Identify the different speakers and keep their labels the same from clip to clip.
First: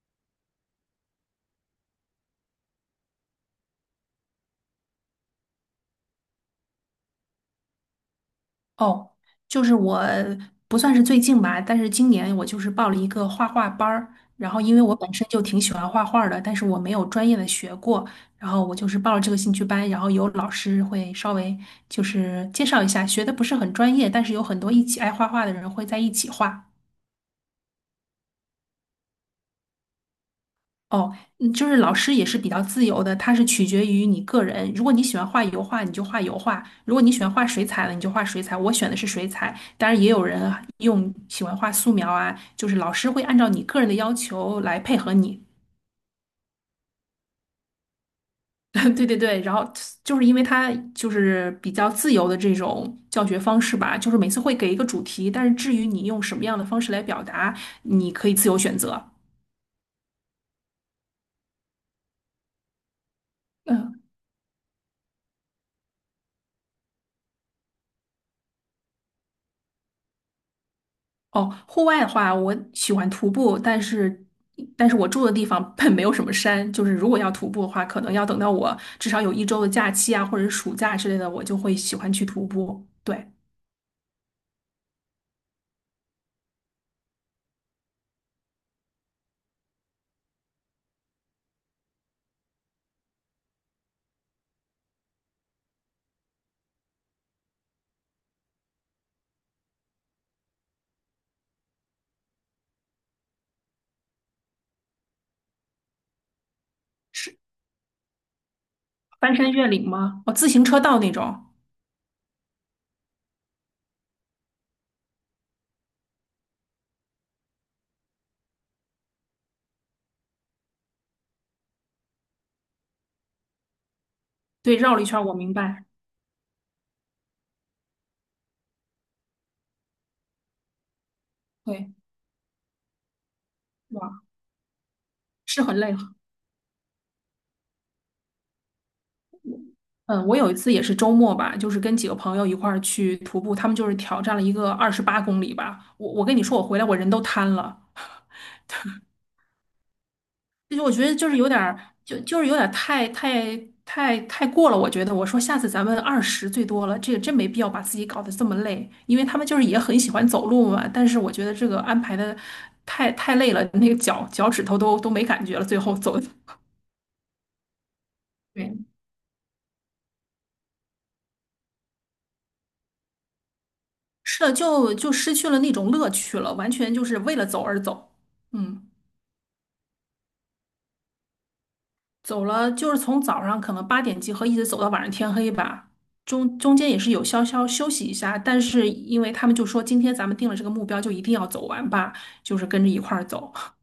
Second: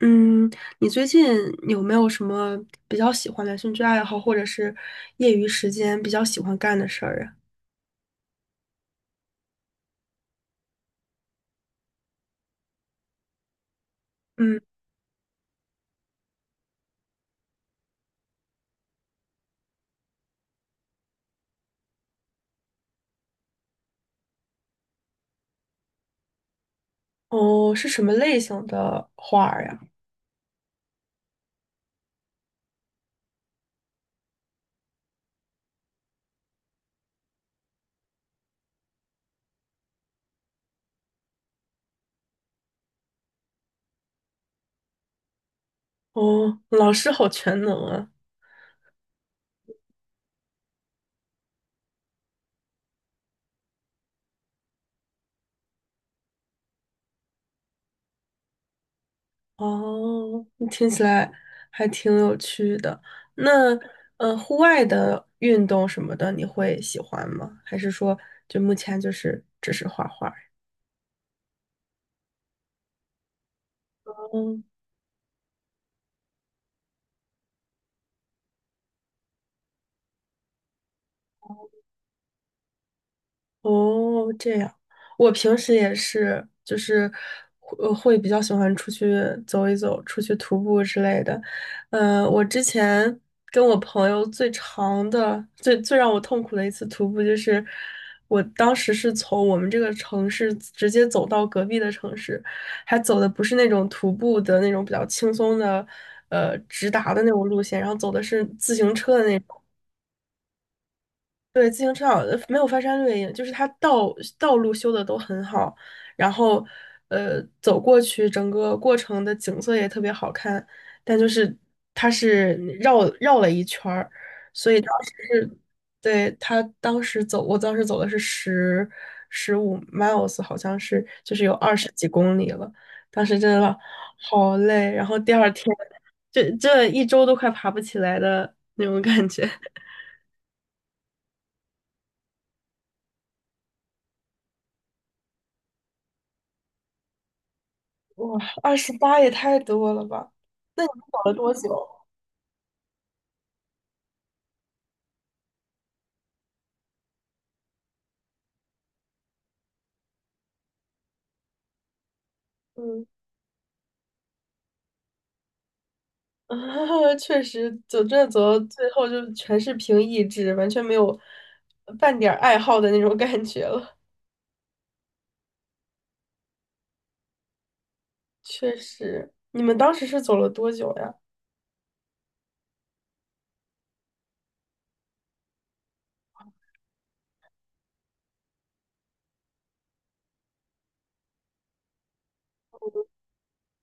Speaker 1: 嗯，你最近有没有什么比较喜欢的兴趣爱好，或者是业余时间比较喜欢干的事儿啊？
Speaker 2: 哦，就是我不算是最近吧，但是今年我就是报了一个画画班儿，然
Speaker 1: 嗯，
Speaker 2: 后因为我本身就挺喜欢画画儿的，但是我没有专业的学过，然后我就是报了这个兴趣班，然后有老师会稍微就是介绍一下，学的不是很专业，但是有很多一起爱画画的人会在一起画。
Speaker 1: 哦，是什么类型的画儿呀？
Speaker 2: 哦，就是老师也是比较自由的，它是取决于你个人。如果你喜欢画油画，你就画油画；如果你喜欢画水彩了，你就画水彩。我选的是水彩，当然也有人啊用喜欢画素描啊，就是老师会按照你个人的要求来配合你。
Speaker 1: 哦，老师好全能啊！
Speaker 2: 对对对，然后就是因为它就是比较自由的这种教学方式吧，就是每次会给一个主题，但是至于你用什么样的方式来表达，你可以自由选择。
Speaker 1: 哦，听起来还挺有趣的。那，
Speaker 2: 嗯。
Speaker 1: 户外的运动什么的，你会喜欢吗？还是说，就目前就是只是画画？
Speaker 2: 哦，户外的话，我喜欢徒步，但是，
Speaker 1: 嗯。
Speaker 2: 但是我住的地方本没有什么山，就是如果要徒步的话，可能要等到我至少有一周的假期啊，或者是暑假之类的，我就会喜欢去徒步。对，
Speaker 1: 哦，这样，我平时也是，就是会比较喜欢出去走一走，出去徒步之类的。嗯、我之前跟我朋友最长的、最最让我痛苦的一次徒步，就是我当时是从我们这个城市直接走到隔壁的城市，还走的不是那种徒步的那种比较轻松的，直达的那
Speaker 2: 是
Speaker 1: 种路线，然后走的是自行车的
Speaker 2: 翻
Speaker 1: 那
Speaker 2: 山
Speaker 1: 种。
Speaker 2: 越岭吗？哦，自行车道那种。
Speaker 1: 对，自行车好，没有翻山越岭，就是它道路修的都很好，然后走过去，整个过程的景色也特别好看，但就是它是绕了一圈儿，所
Speaker 2: 对，
Speaker 1: 以当
Speaker 2: 绕了一
Speaker 1: 时
Speaker 2: 圈儿，我
Speaker 1: 是，
Speaker 2: 明白。
Speaker 1: 对，他当时走，我当时走的是十五 miles，好像是就是有二十
Speaker 2: 对，
Speaker 1: 几公里了，当时真的
Speaker 2: 哇，
Speaker 1: 好累，然后第二
Speaker 2: 是
Speaker 1: 天
Speaker 2: 很累。
Speaker 1: 这一周都快爬不起来的那种感觉。
Speaker 2: 嗯，我有一次也是周末吧，就是跟几个朋友一块儿去徒步，他们就是挑战了一个28公里吧。我跟你说，我回来我人都瘫了。
Speaker 1: 哇，28也太多了吧？
Speaker 2: 就
Speaker 1: 那
Speaker 2: 是
Speaker 1: 你
Speaker 2: 我
Speaker 1: 们
Speaker 2: 觉得
Speaker 1: 搞
Speaker 2: 就
Speaker 1: 了
Speaker 2: 是有
Speaker 1: 多
Speaker 2: 点儿，
Speaker 1: 久？
Speaker 2: 就是有点儿太过了。我觉得我说下次咱们二十最多了，这个真没必要把自己搞得这么累，因为他们就是也很喜欢走路嘛。但是我觉得这个安排的
Speaker 1: 嗯，
Speaker 2: 太累了，那个脚趾头都没感觉了，最后走 的
Speaker 1: 确实，走这走，到
Speaker 2: 对，
Speaker 1: 最后就全是凭意志，完全没有半点儿爱好的那种感觉了。
Speaker 2: 是的，就失去了那种乐趣了，完全就是为了走而走。
Speaker 1: 确
Speaker 2: 嗯。
Speaker 1: 实，你们当时是走了多久呀？
Speaker 2: 走了，就是从早上可能8点集合，一直走到晚上天黑吧。中间也是有稍稍休息一下，但是因为他们就说今天咱们定了这个目标，就一定要走完吧，就是跟着一块儿走。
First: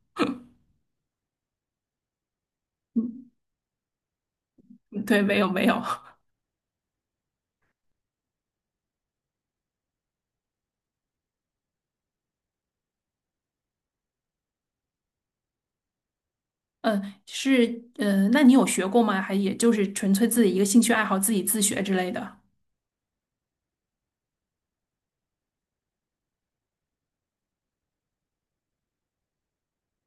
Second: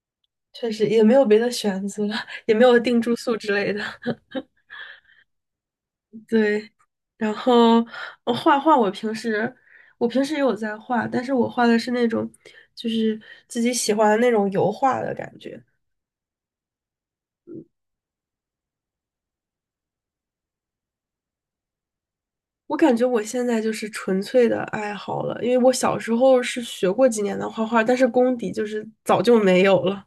Speaker 1: 确实也没有别的选择，也没有定住
Speaker 2: 嗯，
Speaker 1: 宿之类的。
Speaker 2: 对，没有没有，
Speaker 1: 对，然后画画，我平时也有在画，但是我画的是那种就是自己喜欢的那种油画的感觉。
Speaker 2: 嗯，是，嗯，那你有学过吗？还也就是纯粹自己一个兴趣爱好，自己自学之类的。
Speaker 1: 我感觉我现在就是纯粹的爱好了，因为我小时候是学过几年的画画，但是功底就是早就没有了。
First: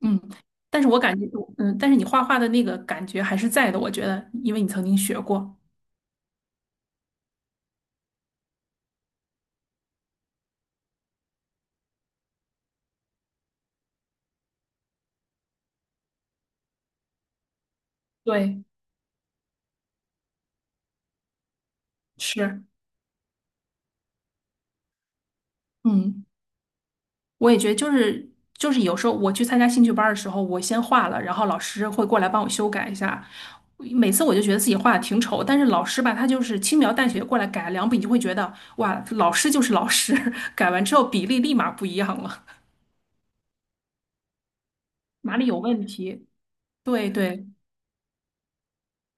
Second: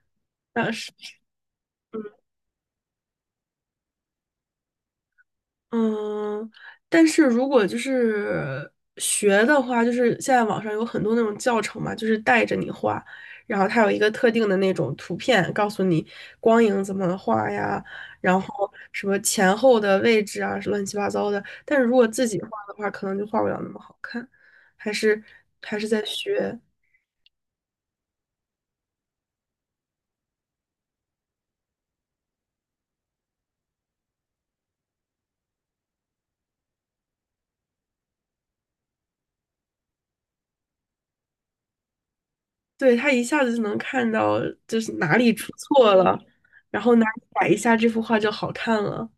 Speaker 2: 嗯，
Speaker 1: 但
Speaker 2: 但是
Speaker 1: 是，
Speaker 2: 我感觉，嗯，但是你画画的那个感觉还是在的，我觉得，因为你曾经学过。
Speaker 1: 嗯，但是如果就是学的话，就是现在网上有很多那种教程嘛，就是带着你画，然后它有一个特定的那种图片，告诉你光影怎么画呀，然
Speaker 2: 对，
Speaker 1: 后什么前后的位置啊，乱七八糟的。但是如果自己画
Speaker 2: 是，
Speaker 1: 的话，可能就画不了那么好看，还是还是在
Speaker 2: 嗯。
Speaker 1: 学。
Speaker 2: 我也觉得就是有时候我去参加兴趣班儿的时候，我先画了，然后老师会过来帮我修改一下。每次我就觉得自己画的挺丑，但是老师吧，他就是轻描淡写地过来改两笔，你就会觉得哇，老师就是老师，改完之后比例立马不一样了，
Speaker 1: 对，他一下子就能看到就是哪里
Speaker 2: 哪里
Speaker 1: 出
Speaker 2: 有问
Speaker 1: 错了，
Speaker 2: 题？
Speaker 1: 然后哪
Speaker 2: 对
Speaker 1: 里
Speaker 2: 对
Speaker 1: 改一下，这幅画就好看了。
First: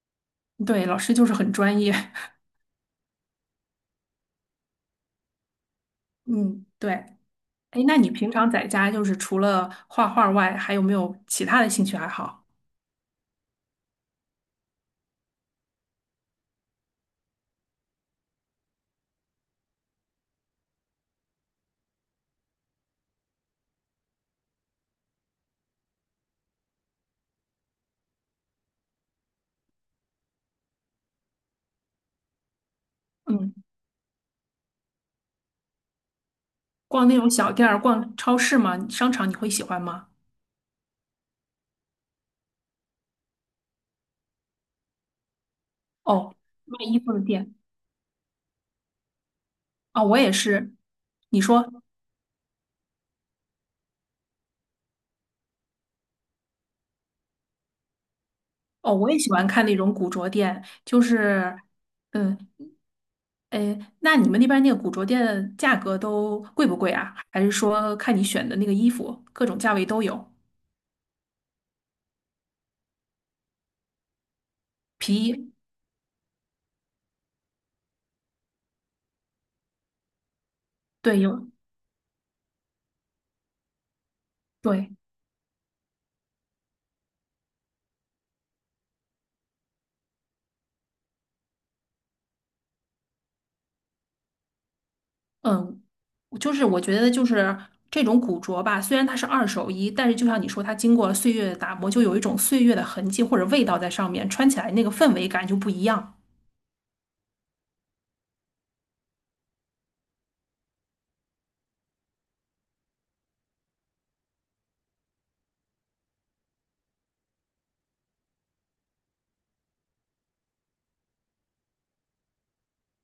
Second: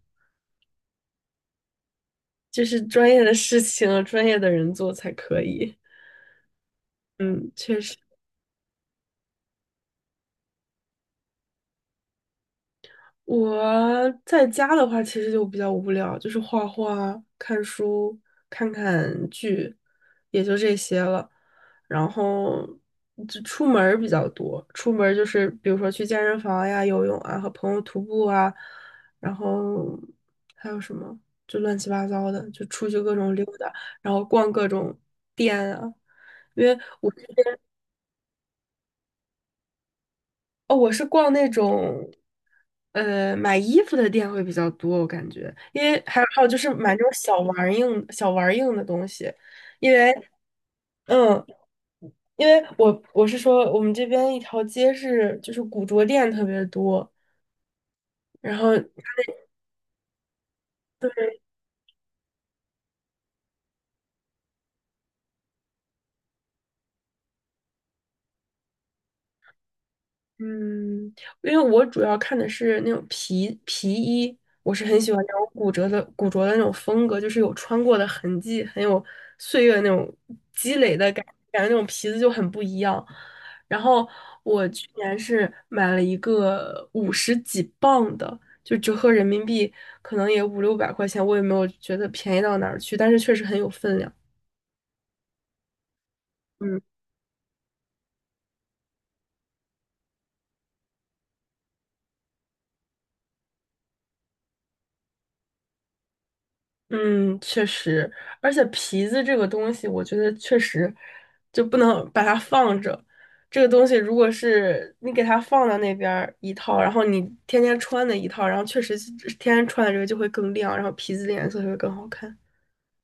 Speaker 2: 对，老师就是很专业。
Speaker 1: 这是专业的事情，专业的人做才可以。
Speaker 2: 嗯，对。
Speaker 1: 嗯，确
Speaker 2: 哎，
Speaker 1: 实。
Speaker 2: 那你平常在家就是除了画画外，还有没有其他的兴趣爱好？
Speaker 1: 我在家的话，其实就比较无聊，就是画画、看书、看看剧，也就这些了。然后就出门儿比较多，出门儿就是比如说去健身房呀、游泳啊，和朋友徒步啊，然后还有什么就乱七八糟的，就出去各种溜
Speaker 2: 嗯，
Speaker 1: 达，然后逛各种店啊。因为
Speaker 2: 逛
Speaker 1: 我。
Speaker 2: 那种小店儿、逛超市吗？商场你会喜欢吗？
Speaker 1: 哦，我是逛那种，买衣服的店会比较多，我感觉，因为还有
Speaker 2: 哦，
Speaker 1: 还有就是
Speaker 2: 卖
Speaker 1: 买那
Speaker 2: 衣
Speaker 1: 种
Speaker 2: 服的
Speaker 1: 小
Speaker 2: 店
Speaker 1: 玩儿硬小玩儿硬的东西，因
Speaker 2: 哦，
Speaker 1: 为，
Speaker 2: 我也是。你
Speaker 1: 嗯，
Speaker 2: 说
Speaker 1: 因为我是说我们这边一条街是就是古着店特别多，然后。
Speaker 2: 哦，我也喜欢看那种古着店，就是嗯，哎，那你们那边那个古着店的价格都贵不贵啊？还是说看你选的那个衣服，各种价位都有？
Speaker 1: 嗯，因为我主要看的是那种皮衣，我是很喜欢那种
Speaker 2: 一，
Speaker 1: 古着的那种风格，就是有穿过的痕迹，很有岁月那种积累的
Speaker 2: 对，
Speaker 1: 感
Speaker 2: 有，
Speaker 1: 感觉，那种皮子就很不一样。然后我去
Speaker 2: 对，
Speaker 1: 年是买了一个五十几磅的，就折合人民币可能也五六百块钱，我也没有觉得便宜到哪儿去，但是确实很有分量。
Speaker 2: 嗯，就是
Speaker 1: 嗯。
Speaker 2: 我觉得就是这种古着吧，虽然它是二手衣，但是就像你说，它经过了岁月的打磨，就有一种岁月的痕迹或者味道在上面，穿起来那个氛围感就不一样。
Speaker 1: 嗯，确实，而且皮子这个东西，我觉得确实就不能把它放着。这个东西如果是你给它放到那边儿一套，然后你天天穿的一套，然后确实是天天穿的这个就会更亮，然后皮子的颜色就会更好看。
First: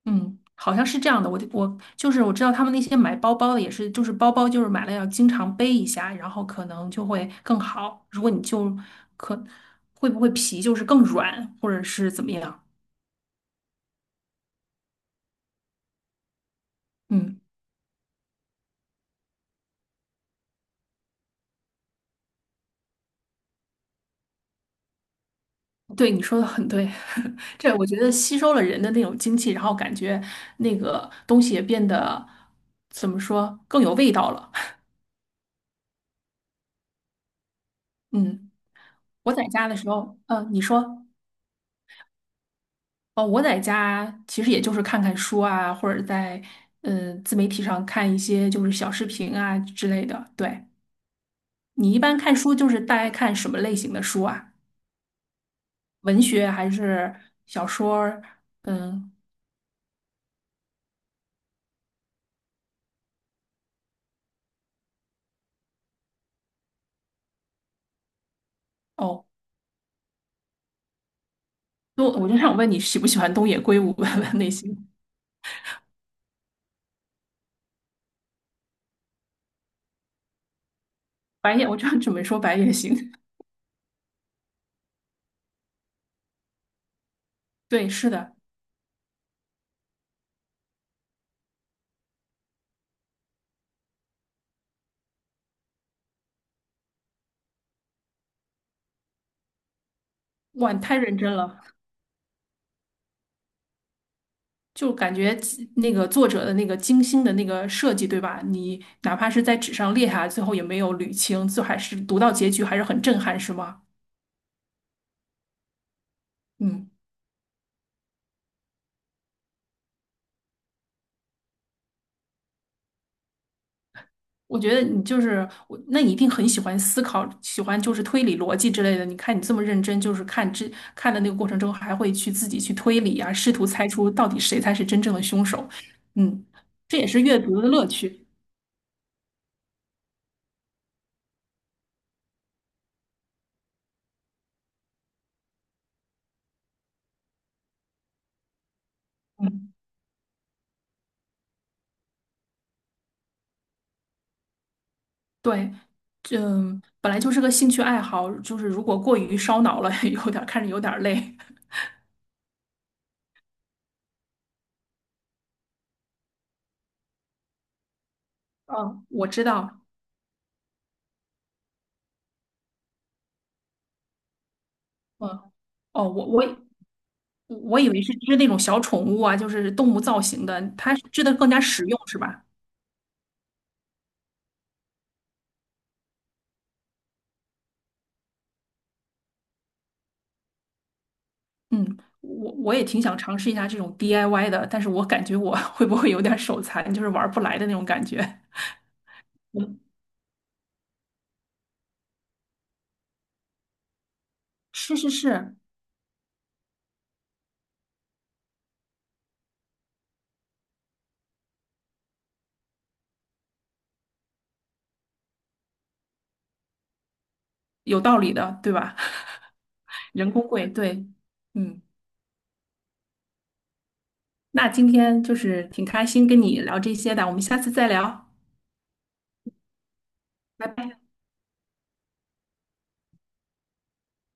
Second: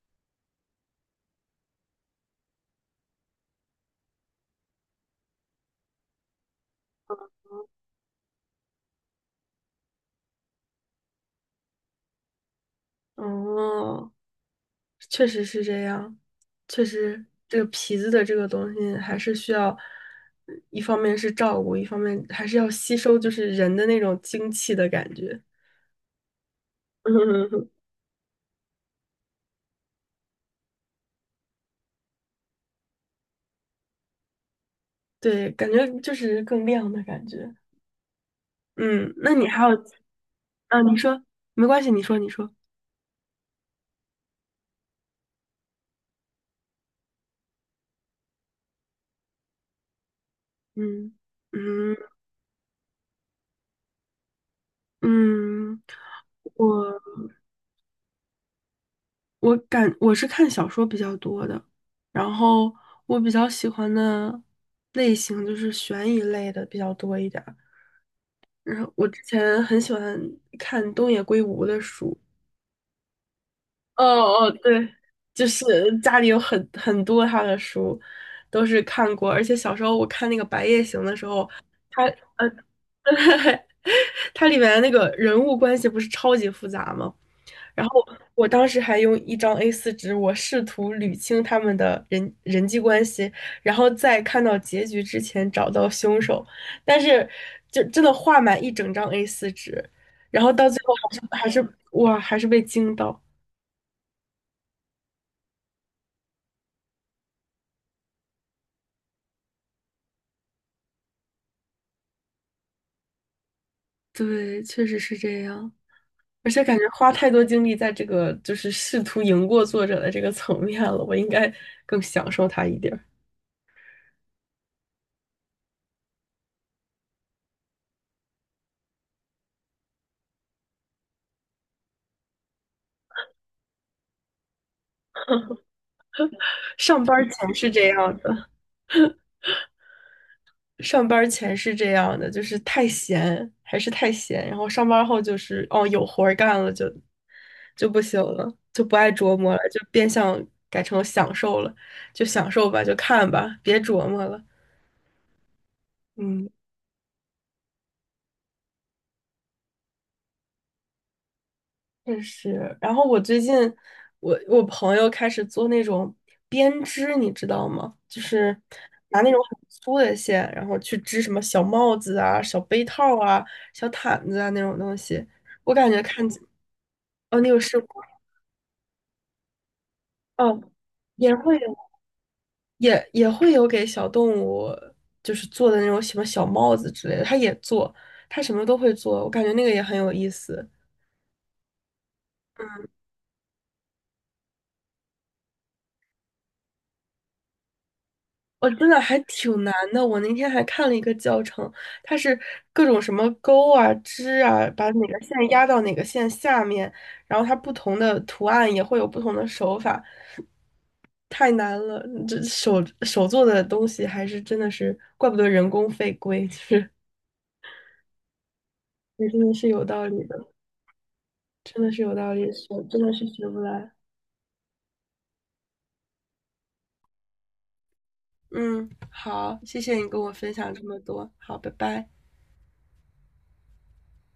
Speaker 2: 嗯，好像是这样的。我就是我知道他们那些买包包的也是，就是包包就是买了要经常背一下，然后可能就会更好。如果你就可会不会皮就是更软，或者是怎么样？
Speaker 1: 哦，确实是这样，确实
Speaker 2: 嗯，
Speaker 1: 这个皮子的这个东西还是需要，一方面是照顾，一方面还是要吸收就是人的那种精气的感觉。
Speaker 2: 对，你说的很对。这 我觉得吸收了人的那种精气，然后感觉那个东西也变得怎么说更有味道了。
Speaker 1: 对，感觉就是更亮的感觉。
Speaker 2: 嗯，
Speaker 1: 嗯，那
Speaker 2: 我在
Speaker 1: 你还
Speaker 2: 家
Speaker 1: 有
Speaker 2: 的时候，嗯，你
Speaker 1: 啊？你
Speaker 2: 说。
Speaker 1: 说没关系，你说你说。
Speaker 2: 哦，我在家其实也就是看看书啊，或者在自媒体上看一些就是小视频啊之类的。对，
Speaker 1: 嗯
Speaker 2: 你
Speaker 1: 嗯
Speaker 2: 一般看书就是大概看什么类型的书啊？
Speaker 1: 嗯，
Speaker 2: 文学还
Speaker 1: 我
Speaker 2: 是小说儿嗯，
Speaker 1: 我是看小说比较多的，然后我比较喜欢的类型就是悬疑类的比较多一点儿。然后我之
Speaker 2: 哦，
Speaker 1: 前很喜欢看东野圭吾的书，
Speaker 2: 我就想问你喜不喜欢东野圭吾
Speaker 1: 哦
Speaker 2: 的
Speaker 1: 哦，
Speaker 2: 类型？
Speaker 1: 对，就是家里有很多他的书，都是看过，而且小时候我看那个《白夜行》的时候，
Speaker 2: 我就
Speaker 1: 他
Speaker 2: 准备说
Speaker 1: 呃，
Speaker 2: 白夜行。
Speaker 1: 它里面那个人物关系不是超级复杂吗？然
Speaker 2: 对，
Speaker 1: 后
Speaker 2: 是的，
Speaker 1: 我当时还用一张 a 四纸，我试图捋清他们的人际关系，然后在看到结局之前找到凶手，但是就真的画满一整张 a 四纸，然后到
Speaker 2: 哇，
Speaker 1: 最
Speaker 2: 你
Speaker 1: 后
Speaker 2: 太
Speaker 1: 还
Speaker 2: 认
Speaker 1: 是
Speaker 2: 真
Speaker 1: 还
Speaker 2: 了。
Speaker 1: 是哇，还是被惊到。
Speaker 2: 就感觉那个作者的那个精心的那个设计，对吧？你哪怕是在纸上列下来，最后也没有捋清，最后还是读到结局还是很震撼，是吗？
Speaker 1: 对，确实是这样。而且感觉
Speaker 2: 嗯，
Speaker 1: 花太多精力在这个就是试图赢过作者的这个层面了，我应该更享受它一点儿。
Speaker 2: 我觉得你就是我，那你一定很喜欢思考，喜欢就是推理逻辑之类的。你看你这么认真，就是看的那个过程中，还会去自己去推理啊，试图猜出到底谁才是真正的凶手。嗯，这
Speaker 1: 上
Speaker 2: 也
Speaker 1: 班
Speaker 2: 是
Speaker 1: 儿
Speaker 2: 阅
Speaker 1: 前
Speaker 2: 读的
Speaker 1: 是
Speaker 2: 乐
Speaker 1: 这样
Speaker 2: 趣。
Speaker 1: 的，上班儿前是这样的，就是太闲还是太闲，然后上班儿后就是哦有活儿干了就不行了，就不爱琢磨了，
Speaker 2: 嗯。
Speaker 1: 就变相改成享受了，就享受吧，就看吧，别琢磨了。
Speaker 2: 对，
Speaker 1: 嗯。
Speaker 2: 嗯，本来就是个兴趣爱好，就是如果过于烧脑了，有点儿看着有点儿累。
Speaker 1: 确实，然后我最近，我朋友开始做那种编织，你知道吗？就是
Speaker 2: 嗯，
Speaker 1: 拿
Speaker 2: 我
Speaker 1: 那种
Speaker 2: 知
Speaker 1: 很
Speaker 2: 道。
Speaker 1: 粗的线，然后去织什么小帽子啊、小杯套啊、小毯子啊那种东西。
Speaker 2: 嗯，
Speaker 1: 我感觉
Speaker 2: 哦，我
Speaker 1: 看起，
Speaker 2: 我以
Speaker 1: 哦，你有试
Speaker 2: 我以为
Speaker 1: 过？
Speaker 2: 是织那种小宠物啊，就是动物造型的，
Speaker 1: 哦，
Speaker 2: 它是织的
Speaker 1: 也
Speaker 2: 更
Speaker 1: 会
Speaker 2: 加
Speaker 1: 有，
Speaker 2: 实用，是吧？
Speaker 1: 也会有给小动物，就是做的那种什么小帽子之类的，他也做，他什么都会做，我感觉那个也很有意思。
Speaker 2: 嗯，我也挺想尝试一下这种 DIY 的，但是我感觉我 会不会有点儿手残，就是玩儿不来的那种感觉。
Speaker 1: 我真的还挺难
Speaker 2: 嗯，
Speaker 1: 的。我那天还看了一个教程，它是各种什么钩啊、织啊，把
Speaker 2: 是
Speaker 1: 哪
Speaker 2: 是
Speaker 1: 个线
Speaker 2: 是，
Speaker 1: 压到哪个线下面，然后它不同的图案也会有不同的手法，太难了。这手做的东西还是真的是，怪不得人工费贵，就是
Speaker 2: 有道理的，对吧？
Speaker 1: 也真的是有道 理
Speaker 2: 人工
Speaker 1: 的，
Speaker 2: 贵，对，嗯。
Speaker 1: 真的是有道理，学真的是学不来。
Speaker 2: 那今天就是挺开心跟你聊这些的，我们下次再聊，
Speaker 1: 嗯，好，谢谢你跟我分
Speaker 2: 拜
Speaker 1: 享这么
Speaker 2: 拜。
Speaker 1: 多，好，拜拜。